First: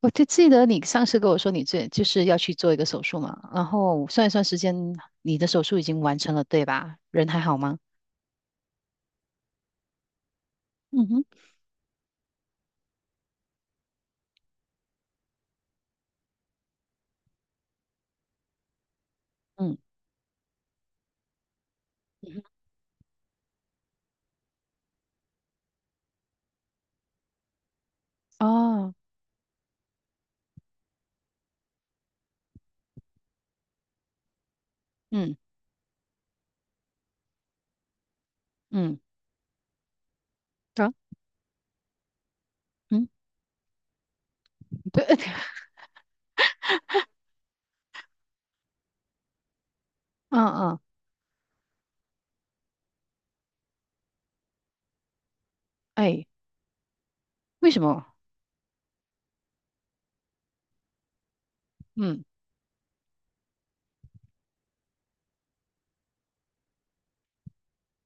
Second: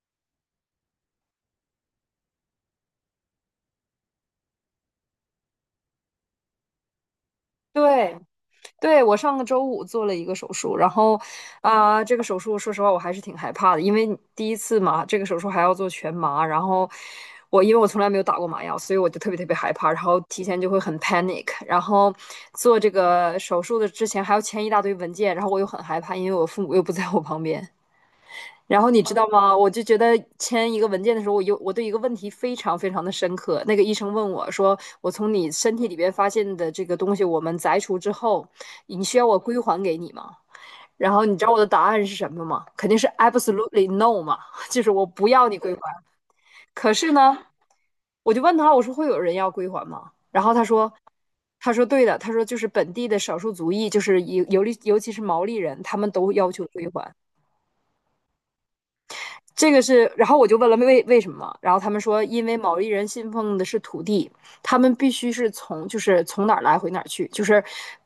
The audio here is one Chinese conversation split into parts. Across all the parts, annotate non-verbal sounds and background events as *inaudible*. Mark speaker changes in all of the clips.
Speaker 1: 我就记得你上次跟我说就是要去做一个手术嘛，然后算一算时间，你的手术已经完成了，对吧？人还好吗？
Speaker 2: 对，对，我上个周五做了一个手术，然
Speaker 1: 嗯
Speaker 2: 后
Speaker 1: 哼。
Speaker 2: 啊、这个手术说实话我还是挺害怕的，因为第一次嘛，这个手术还要做全麻，然后因为我从来没有打过麻药，所以我就特别特别害
Speaker 1: 嗯
Speaker 2: 怕，然后提前就会很 panic，然后
Speaker 1: 嗯
Speaker 2: 做这个手术的之前还要签一大堆文件，然后我又很害怕，因为我父母又不在我旁边。
Speaker 1: 哼。
Speaker 2: 然后
Speaker 1: 哦。
Speaker 2: 你知道吗？我就觉得签一个文件的时候，我对一个问题非常非常的深刻。那个医生问我说："我从
Speaker 1: 嗯
Speaker 2: 你身体里边发现的这个东西，我们摘除之后，
Speaker 1: 嗯。
Speaker 2: 你需要我归还给你吗？"
Speaker 1: 啊。
Speaker 2: 然后你知道我的答案是什么吗？肯定是
Speaker 1: 嗯。
Speaker 2: absolutely no 嘛，*laughs* 就是
Speaker 1: 对。
Speaker 2: 我
Speaker 1: *laughs*
Speaker 2: 不要你归还。可是呢，我就问他，我说会有人要归还吗？然
Speaker 1: 嗯
Speaker 2: 后他
Speaker 1: 嗯。
Speaker 2: 说，他说对的，他说就是本地的少数族裔，就是尤其是毛利人，他们
Speaker 1: 哎，
Speaker 2: 都要求归还。
Speaker 1: 为什么？
Speaker 2: 这个是，然后我就问了为什么，然后他们
Speaker 1: 嗯
Speaker 2: 说，因为毛利人信奉的是土地，他们必须是从就是从哪儿来回哪儿去，就是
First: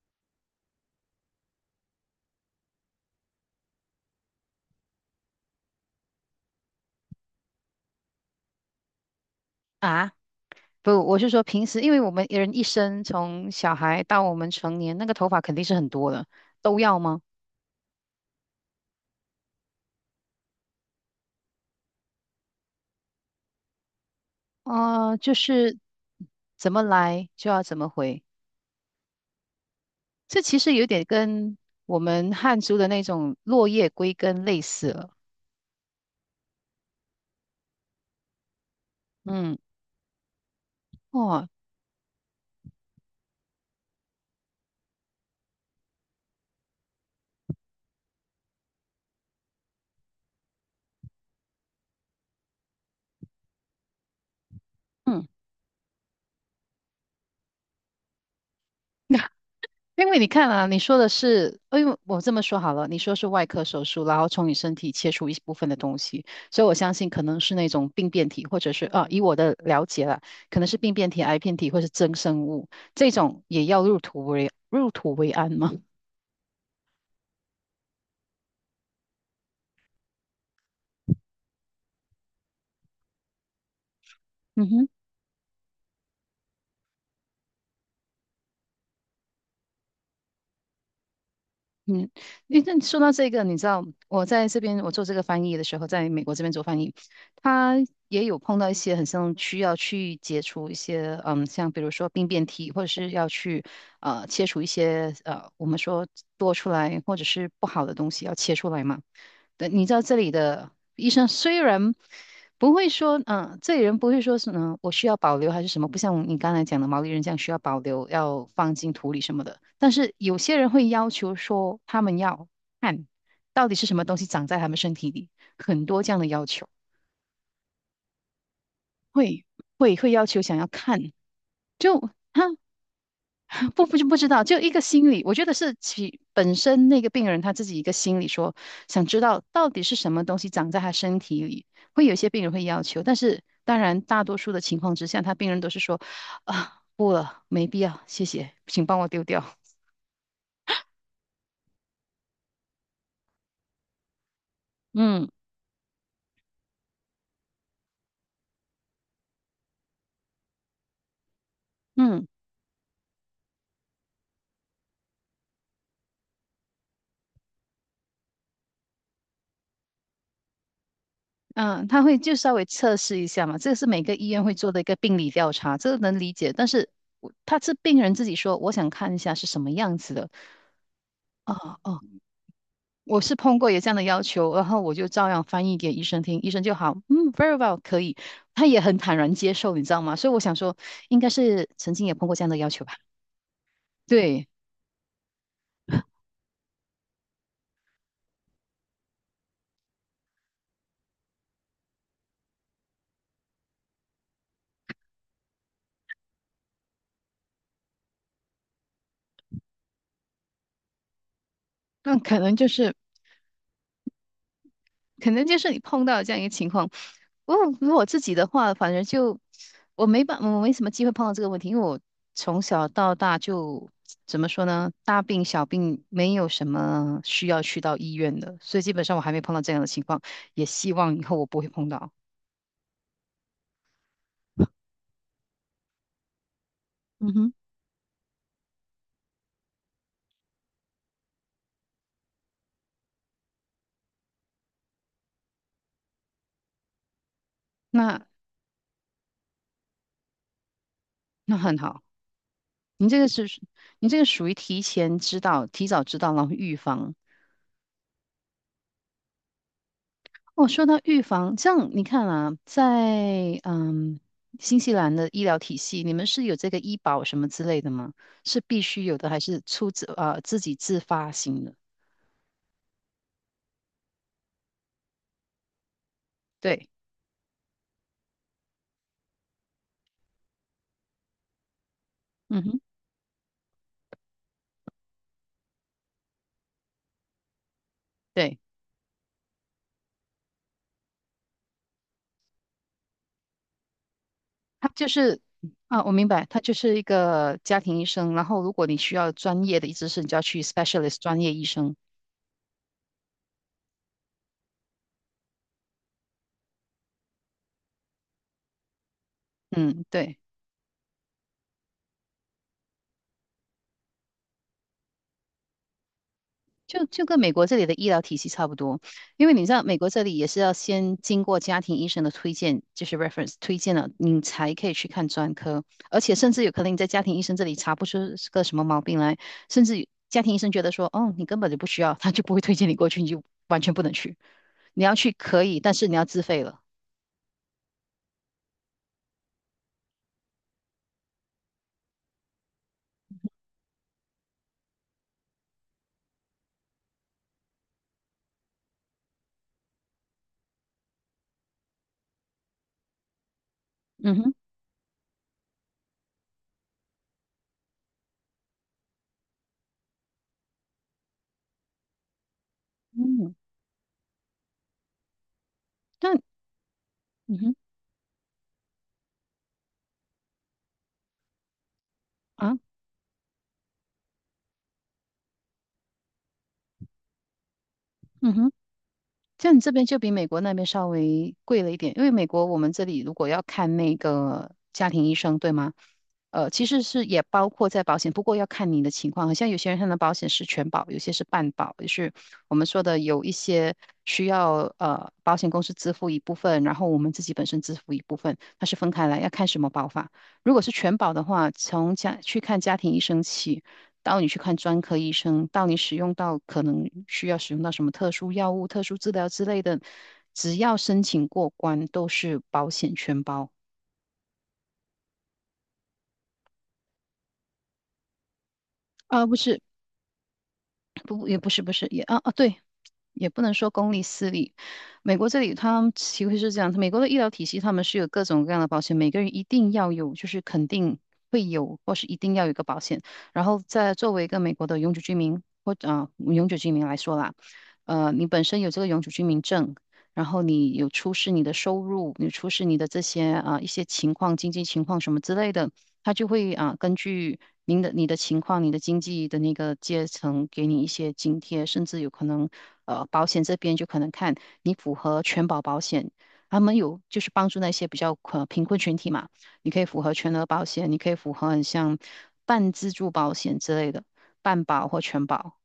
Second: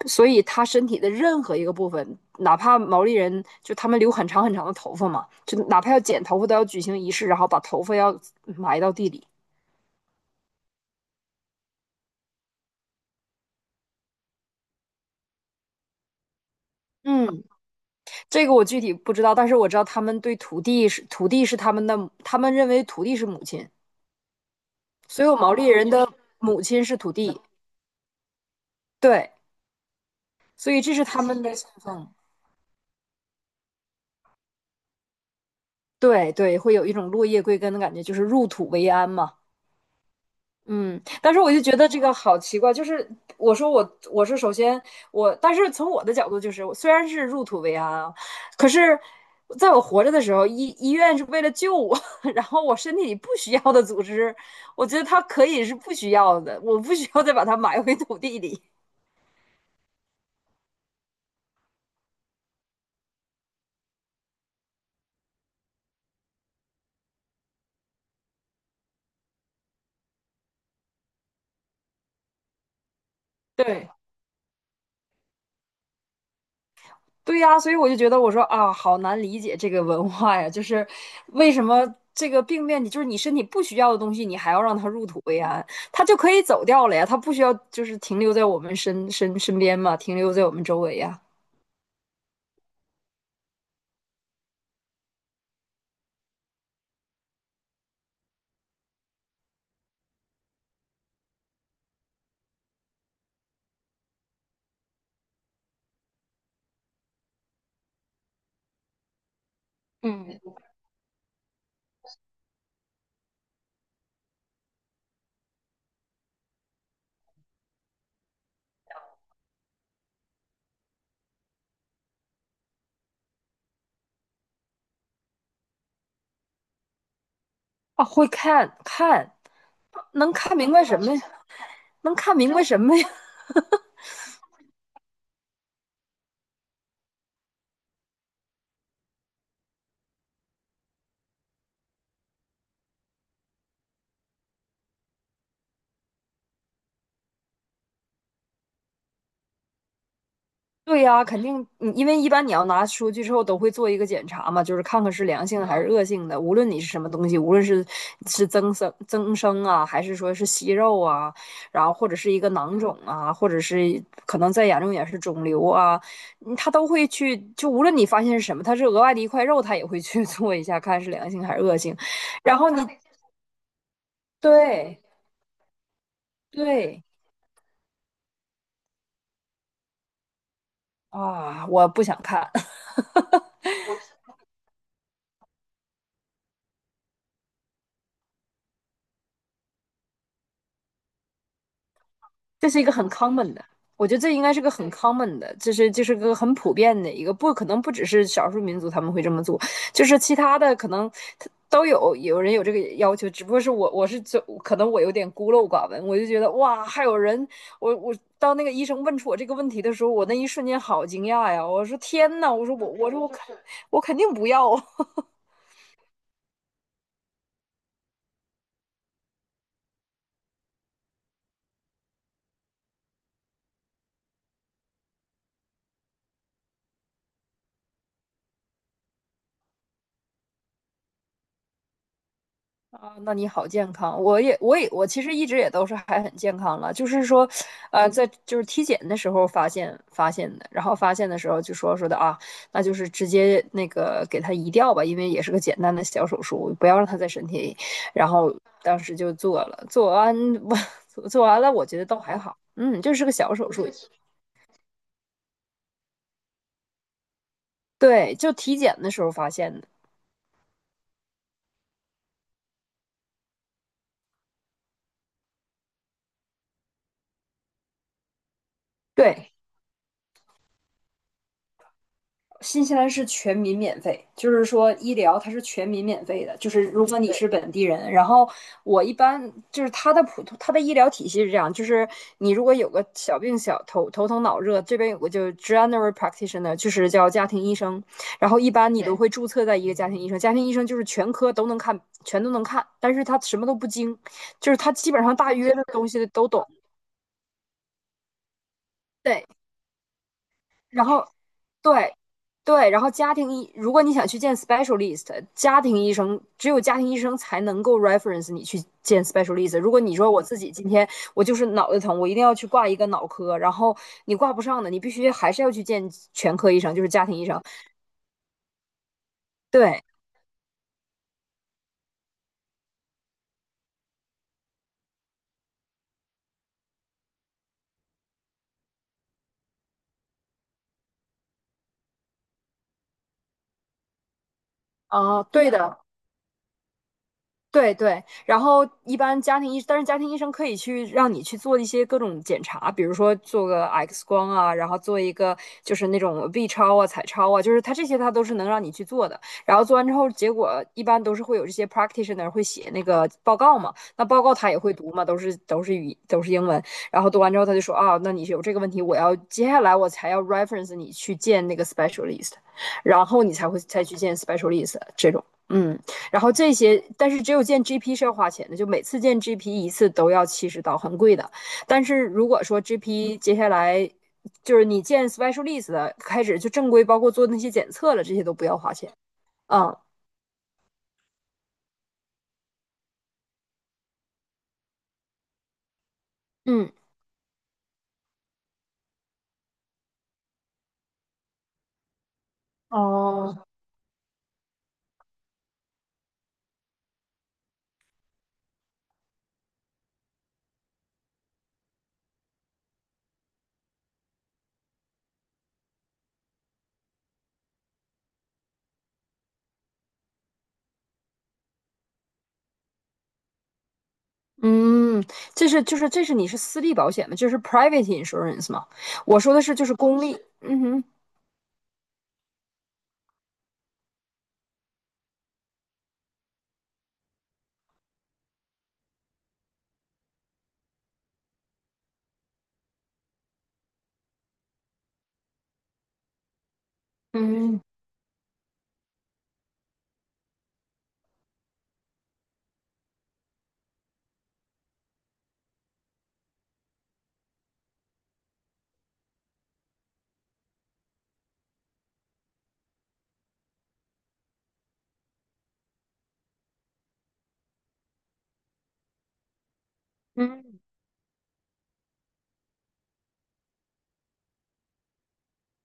Speaker 2: 所以他身体的任何一个部分，哪怕毛利人就他们留很长很长的头发嘛，就哪怕要剪头发都要举行仪式，然后把头发要埋到地里。
Speaker 1: 啊，不，我是说平时，因为我们人一生从小孩到我们成年，那个头发肯定是很多的，都要吗？
Speaker 2: 嗯，这个我具体不知道，但是我知道他们对土地是他们的，他们认为土地是母亲，
Speaker 1: 啊，
Speaker 2: 所
Speaker 1: 就
Speaker 2: 有毛利
Speaker 1: 是
Speaker 2: 人的母
Speaker 1: 怎么
Speaker 2: 亲是土
Speaker 1: 来
Speaker 2: 地，
Speaker 1: 就要怎么回。
Speaker 2: 对，
Speaker 1: 这其
Speaker 2: 所
Speaker 1: 实
Speaker 2: 以
Speaker 1: 有
Speaker 2: 这是
Speaker 1: 点
Speaker 2: 他们的
Speaker 1: 跟
Speaker 2: 信
Speaker 1: 我
Speaker 2: 奉。
Speaker 1: 们汉族的那种落叶归根类似了。
Speaker 2: 对对，会有一种落叶归根的感觉，就是入土为安嘛。
Speaker 1: 嗯。
Speaker 2: 嗯，但是
Speaker 1: 哦。
Speaker 2: 我就觉得这个好奇怪，就是我说我我是首先我，但是从我的角度就是，我虽然是入土为安啊，可是在我活着的时候，医院是为了救我，*laughs* 然后我身体里不需要的组织，我觉得它
Speaker 1: 嗯。
Speaker 2: 可以是不需要的，我不需要再把它埋回土地里。*laughs*
Speaker 1: *laughs* 因为你看啊，你说的是，哎呦，我这么说好了，你说是外科手术，然后从你身体切除一部分的东西，所以我相信可能是那种病变体，或者是啊，以我的了解啦，可能是病变体、癌变体或是增生物，这种也要
Speaker 2: 对，
Speaker 1: 入土为安吗？
Speaker 2: 对呀，所以我就觉得我说啊，好难理解这个文化呀，就是为什么这个病变，你就是你身体不需要的东西，你还要
Speaker 1: 嗯
Speaker 2: 让它
Speaker 1: 哼。
Speaker 2: 入土为安，它就可以走掉了呀，它不需要就是停留在我们身边嘛，停留在我们周围呀。
Speaker 1: 嗯，诶那说到这个，你知道我在这边我做这个翻译的时候，在美国这边做翻译，他也有碰到一些很像需要去解除一些，像比如说病变体，或者是要去切除一些我们说多出来或者是不好的东西要切出来嘛。对，你知道这里
Speaker 2: 嗯，
Speaker 1: 的医生虽然不会说，这里人不会说是，我需要保留还是什么，不像你刚才讲的毛利人这样需要保留，要放进土里什么的。但是有些人会要求说，他们要看到底是什么东西长在他们身体里，很多这样的要求，
Speaker 2: 啊，会看看，
Speaker 1: 会会要
Speaker 2: 能
Speaker 1: 求想
Speaker 2: 看
Speaker 1: 要
Speaker 2: 明白什
Speaker 1: 看，
Speaker 2: 么呀？
Speaker 1: 就
Speaker 2: 能看
Speaker 1: 他
Speaker 2: 明白什么呀？*laughs*
Speaker 1: 不知道，就一个心理，我觉得是其本身那个病人他自己一个心理说，想知道到底是什么东西长在他身体里，会有一些病人会要求，但是当然大多数的情况之下，他病人都是说啊不了，没必要，谢谢，请帮我丢掉。
Speaker 2: 对呀，肯定，嗯因为一般你要拿出去之后都会做一个检查嘛，就是看看是
Speaker 1: 嗯
Speaker 2: 良性的还是恶性的。无论你是什么东西，无论是增生啊，还是说是息肉啊，然后或者
Speaker 1: 嗯
Speaker 2: 是一个囊肿啊，或者是可能再严重点是肿瘤啊，嗯他都会去，就无论你发现是什么，它是额外的一块肉，他也会去 *laughs* 做一下，看是良性还是恶
Speaker 1: 嗯，
Speaker 2: 性。
Speaker 1: 他会就稍
Speaker 2: 然
Speaker 1: 微
Speaker 2: 后你
Speaker 1: 测试一下嘛，这个是每个医院会做的一个
Speaker 2: 对
Speaker 1: 病理调查，这个能理解，但是
Speaker 2: 对
Speaker 1: 我他是病人自己说，我想看一下是什么样子的。哦
Speaker 2: 啊，我
Speaker 1: 哦，
Speaker 2: 不想看。
Speaker 1: 我是碰过有这样的要求，然后我就照样翻译给医生听，医生就好，嗯，very well，可以，他也很坦然接受，你知道吗？所以我想说，应该是曾经也碰过这样的要
Speaker 2: 这是
Speaker 1: 求
Speaker 2: 一个
Speaker 1: 吧？
Speaker 2: 很 common 的，我觉得这应
Speaker 1: 对，
Speaker 2: 该是个很 common 的，就是就是个很普遍的一个，不可能不只是少数民族他们会这么做，就是其他的可能都有人有这个要求，只不过是我是就可能我有点孤陋寡闻，我就觉得哇，还有人，我到那个医生问出我这个问题的时候，我那一瞬间好惊讶呀，我说
Speaker 1: 那可
Speaker 2: 天呐，
Speaker 1: 能
Speaker 2: 我
Speaker 1: 就
Speaker 2: 说我
Speaker 1: 是，
Speaker 2: 我说我肯我肯定不要啊，
Speaker 1: 可能就是你碰到这样一个情况。我如果自己的话，反正就我没什么机会碰到这个问题，因为我从小到大就怎么说呢，大病小病没有什么需要去到医院的，所以基本上我还没碰到这样的情况，也希望以后我不会碰到。
Speaker 2: 啊，那你好健康，我也，我其实一直也都是还很健康了，就是
Speaker 1: 嗯
Speaker 2: 说，
Speaker 1: 哼。
Speaker 2: 呃，在就是体检的时候发现的，然后发现的时候就说的啊，那就是直接那个给他移掉吧，因为也是个简单的小手术，不要让他在身体里，
Speaker 1: 那
Speaker 2: 然后当时就做了，做完我 *laughs* 做
Speaker 1: 那
Speaker 2: 完了，
Speaker 1: 很
Speaker 2: 我觉
Speaker 1: 好，
Speaker 2: 得倒还好，嗯，
Speaker 1: 你
Speaker 2: 就
Speaker 1: 这
Speaker 2: 是
Speaker 1: 个
Speaker 2: 个
Speaker 1: 是
Speaker 2: 小手术，
Speaker 1: 你这个属于提前知道、提早知道，然后预防。
Speaker 2: 对，就体检的时候发现的，
Speaker 1: 哦，说到预防，这样你看啊，在新西兰的医疗体系，你们是有这个医保什么之类的吗？是必须有的，还
Speaker 2: 对。
Speaker 1: 是出自自己自发型的？
Speaker 2: 新西兰是全民免费，就是说医疗它是全民免费的，就是
Speaker 1: 对。
Speaker 2: 如果你是本地人，然后我一般就是它的普通它的医疗体系是这样，就是你
Speaker 1: 嗯
Speaker 2: 如果
Speaker 1: 哼。
Speaker 2: 有个小病小头疼脑热，这边有个就 general practitioner，就是叫家庭医生，然
Speaker 1: 对。
Speaker 2: 后一般你都会注册在一个家庭医生，家庭医生就是全科都能看，全都能看，但是他什么都不精，就是
Speaker 1: 他
Speaker 2: 他
Speaker 1: 就
Speaker 2: 基本上
Speaker 1: 是
Speaker 2: 大约的
Speaker 1: 啊，
Speaker 2: 东
Speaker 1: 我
Speaker 2: 西
Speaker 1: 明白，
Speaker 2: 都
Speaker 1: 他
Speaker 2: 懂。
Speaker 1: 就是一个家庭医生，然后如果你需要
Speaker 2: 对，
Speaker 1: 专业的医师，你就要去
Speaker 2: 然
Speaker 1: specialist
Speaker 2: 后，
Speaker 1: 专业医生。
Speaker 2: 对对，然后家庭医，如果你想去见 specialist，家庭医生只有家庭医生才能够 reference 你去见 specialist。如果
Speaker 1: 嗯，
Speaker 2: 你说
Speaker 1: 对。
Speaker 2: 我自己今天我就是脑袋疼，我一定要去挂一个脑科，然后你挂不上的，你必须还是要去见全科医生，就
Speaker 1: 就
Speaker 2: 是
Speaker 1: 就
Speaker 2: 家庭
Speaker 1: 跟
Speaker 2: 医
Speaker 1: 美
Speaker 2: 生。
Speaker 1: 国这里的医疗体系差不多，因为你知道美
Speaker 2: 对，
Speaker 1: 国这里也是要先经过家庭医生的推荐，就是 reference 推荐了，你才可以去看专科，而且甚至有可能你在家庭医生这里查不出是个什么毛病来，甚至家庭医生觉得说，哦，你根本就不需要，他就不会推荐你过去，你就完全不能去。你要去
Speaker 2: 啊、
Speaker 1: 可
Speaker 2: 对
Speaker 1: 以，但
Speaker 2: 的，
Speaker 1: 是你要自费了。
Speaker 2: 对对，然后一般家庭医，但是家庭医生可以去让你去做一些各种检查，比如说做个 X 光啊，然后做一个就是那种 B 超啊、彩超啊，就是他这些他都是能让你去做的。然后做完之后，结果一般都是会有这些 practitioner 会写那个报告嘛，那
Speaker 1: 嗯
Speaker 2: 报
Speaker 1: 哼。
Speaker 2: 告他也会读嘛，都是英文。然后读完之后他就说啊，那你有这个问题，我要接下来我才要 reference 你去见那个 specialist，然后你
Speaker 1: 嗯。
Speaker 2: 才会再去见 specialist 这种，嗯。然后
Speaker 1: 但
Speaker 2: 这些，但是只
Speaker 1: 嗯
Speaker 2: 有
Speaker 1: 哼
Speaker 2: 见 GP 是要花钱的，就每次见 GP 一次都要70刀，很贵的。但是如果
Speaker 1: 啊。
Speaker 2: 说 GP 接下来就是你见 specialist 的开始就正规，包括做那些检测了，这些都
Speaker 1: 嗯
Speaker 2: 不
Speaker 1: 哼。
Speaker 2: 要花钱。
Speaker 1: 像你这
Speaker 2: 啊，
Speaker 1: 边就比美国那边稍微贵了一点，因为美国我们这里如果要看那个家庭医生，对吗？其
Speaker 2: 嗯
Speaker 1: 实是也包括在保险，不过要看你的情况。好像有些人他的保险是全保，有些是半保，就是我们说的有一
Speaker 2: 哦，
Speaker 1: 些需要保险公司支付一部分，然后我们自己本身支付一部分，它是分开来，要看什么保法。如果是全保的话，从家去看家庭医生起。到你去看专科医生，到你使用到可能需要使用到什么特殊药物、特殊治疗之类的，只要申请过关，都是保险全包。
Speaker 2: 嗯，这是就是这是你是私立保险吗？就是 private insurance 吗？我说
Speaker 1: 不
Speaker 2: 的是
Speaker 1: 是，
Speaker 2: 就是公立。嗯哼，
Speaker 1: 不，也不是，不是，也对，也不能说公立私立。美国这里他们其实是这样，美国的医疗体系他们是有各种各样的保险，每个人一定要有，就是肯定会有，或是一定要有一个保险。然后再作为一个美国的永久居民来说啦，
Speaker 2: 嗯
Speaker 1: 你本身有这个永久居民证，然后你有出示你的收入，你出示你的这些一些情况、经济情况什么之类的。他就会啊，根据你的情况、你的经济的那个阶层，给你一些津贴，甚至有可能，保险这边就可能看你符合全保保险，他们有就是帮助那些比较贫困群体嘛，你可以符合全额
Speaker 2: 嗯。
Speaker 1: 保险，你可以符合很像半自助保险之类的，半保或全保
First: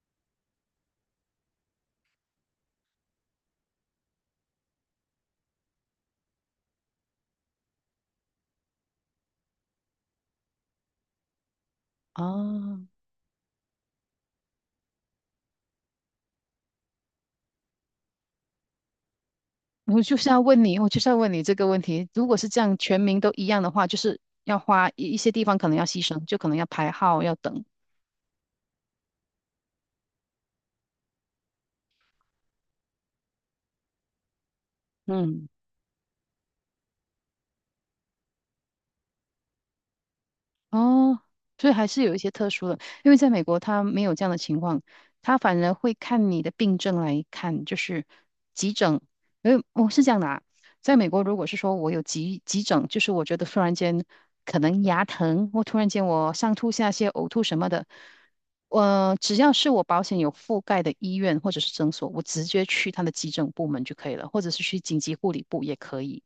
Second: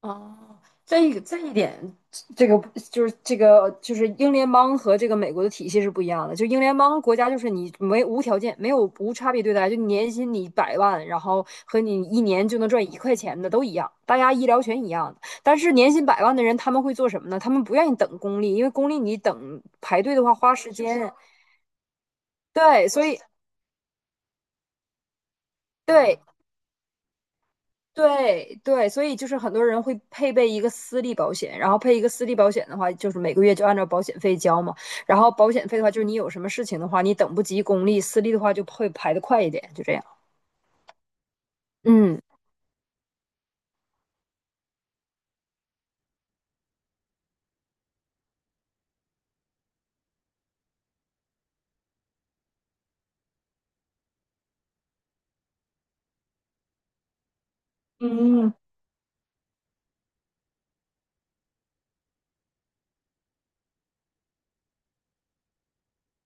Speaker 2: 哦，这个这一点，这个就是这个就是英联邦和这个美国的体系是不一样的。就英联邦国家，就是你没无条件、没有无差别对待，就你年薪你百万，然后和你一年就能赚
Speaker 1: 啊。
Speaker 2: 一块钱的都一样，大家医疗权一样的。但是年薪百万的人，他们会做什么呢？他们不愿意等公立，因为公立你等排队的话花时
Speaker 1: 我就是
Speaker 2: 间。
Speaker 1: 要问你这个问题。如果是这样，
Speaker 2: 对，
Speaker 1: 全
Speaker 2: 所以
Speaker 1: 民都一样的话，就是要花一些地方可能要牺
Speaker 2: 对，
Speaker 1: 牲，就可能要排号，要等。
Speaker 2: 对对，所以就是很多人会配备一个私立保险，然后配一个私立保险的话，就是每个月就按照保险费交嘛。然后
Speaker 1: 嗯。
Speaker 2: 保险费的话，就是你有什么事情的话，你等不及公立，私立的话就会排的快一点，就这样。
Speaker 1: 哦，所以还是有一
Speaker 2: 嗯，
Speaker 1: 些特殊的，因为在美国他没有这样的情况，他反而会看你的病症来看，就是急诊。因为我是这样的啊，在美国如果是说我有急诊，就是我觉得突然间可能牙疼，或突然间我上吐下泻、呕吐什么的，
Speaker 2: 嗯，
Speaker 1: 只要是我保险有覆盖的医院或者是诊所，我直接去他的急诊部门就可以了，或者是去紧急护理部也可以。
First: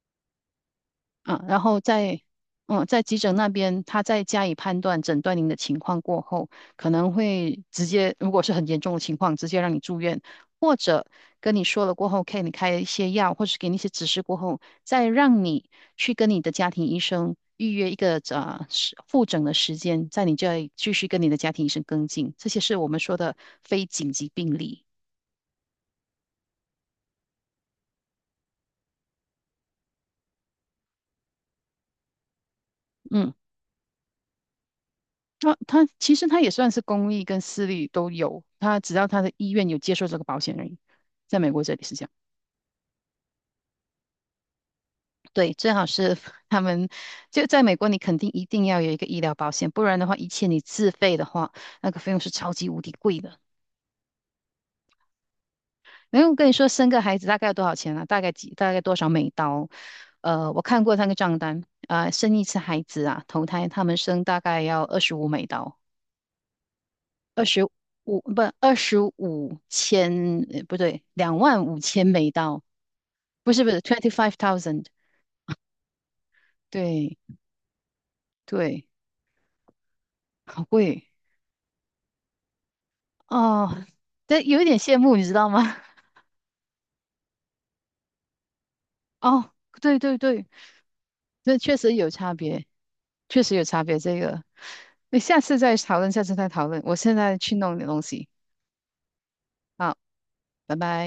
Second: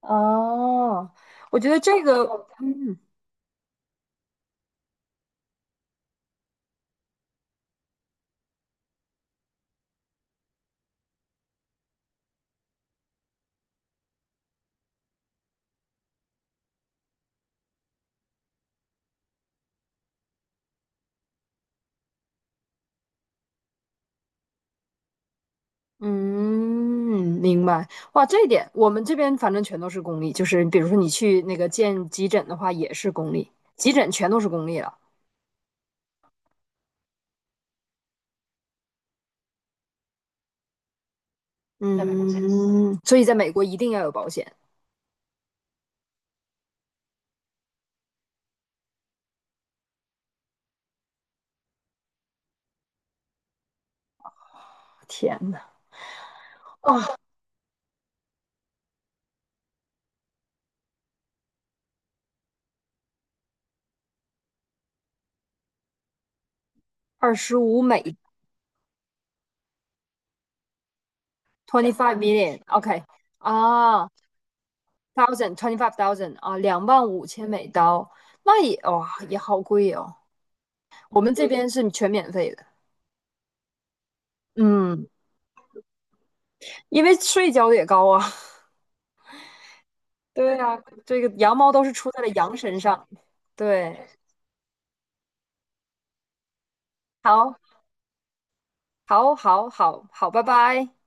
Speaker 2: 哦，
Speaker 1: 啊，
Speaker 2: 我
Speaker 1: 然
Speaker 2: 觉
Speaker 1: 后
Speaker 2: 得这
Speaker 1: 在
Speaker 2: 个，
Speaker 1: 嗯，
Speaker 2: 嗯
Speaker 1: 在急诊那边，他再加以判断、诊断您的情况过后，可能会直接，如果是很严重的情况，直接让你住院，或者跟你说了过后，给你开一些药，或是给你一些指示过后，再让你去跟你的家庭医生预约一个复诊的时间，在你这里继续跟你的家庭医生跟进。这些是我们说的非紧急病例。
Speaker 2: 嗯，明白。哇，这一点我们这边反正全都是公立，就是比如说你去那个见急诊的话，也是公
Speaker 1: 嗯。
Speaker 2: 立，急诊全都是公立了。
Speaker 1: 他其实他也算是公立跟私立都有，他只要他的医院有接受这个保险而已，在美国这里是这样。
Speaker 2: 嗯，所以在美国一定要有保险。
Speaker 1: 对，最好是 *laughs* 他们就在美国，你肯定一定要有一个医疗保险，不然的话，一切你自费的话，那个费用是超级无敌贵的。
Speaker 2: 天呐！
Speaker 1: 然后我跟你说，生个孩子大概要多少钱啊？大概多少美刀？我看过那个账单，啊、生一次孩子啊，头胎他们生大概要$25，
Speaker 2: 二
Speaker 1: 二
Speaker 2: 十
Speaker 1: 十
Speaker 2: 五美
Speaker 1: 五不25,000，不对，两万五
Speaker 2: ，twenty
Speaker 1: 千
Speaker 2: five
Speaker 1: 美刀，
Speaker 2: million，OK，、
Speaker 1: 不是不是
Speaker 2: 啊
Speaker 1: ，25,000，
Speaker 2: ，thousand 25,000 啊，两万
Speaker 1: 对
Speaker 2: 五千美刀，那也
Speaker 1: 对，
Speaker 2: 哇、也好贵哦。
Speaker 1: 好贵
Speaker 2: 我们这边是全免费的，
Speaker 1: 哦，但有一点羡
Speaker 2: 嗯，
Speaker 1: 慕，你知道吗？
Speaker 2: 因为税交的也高啊。*laughs*
Speaker 1: *laughs* 哦，对对对，
Speaker 2: 对啊，这个羊
Speaker 1: 这
Speaker 2: 毛
Speaker 1: 确
Speaker 2: 都是
Speaker 1: 实有
Speaker 2: 出在了
Speaker 1: 差
Speaker 2: 羊
Speaker 1: 别，
Speaker 2: 身上。
Speaker 1: 确实有差别。
Speaker 2: 对，
Speaker 1: 这个，那下次再讨论，下次再讨论。我现在去
Speaker 2: 好，
Speaker 1: 弄点东西，
Speaker 2: 好，好，
Speaker 1: 好，
Speaker 2: 好，好，拜
Speaker 1: 拜
Speaker 2: 拜。
Speaker 1: 拜。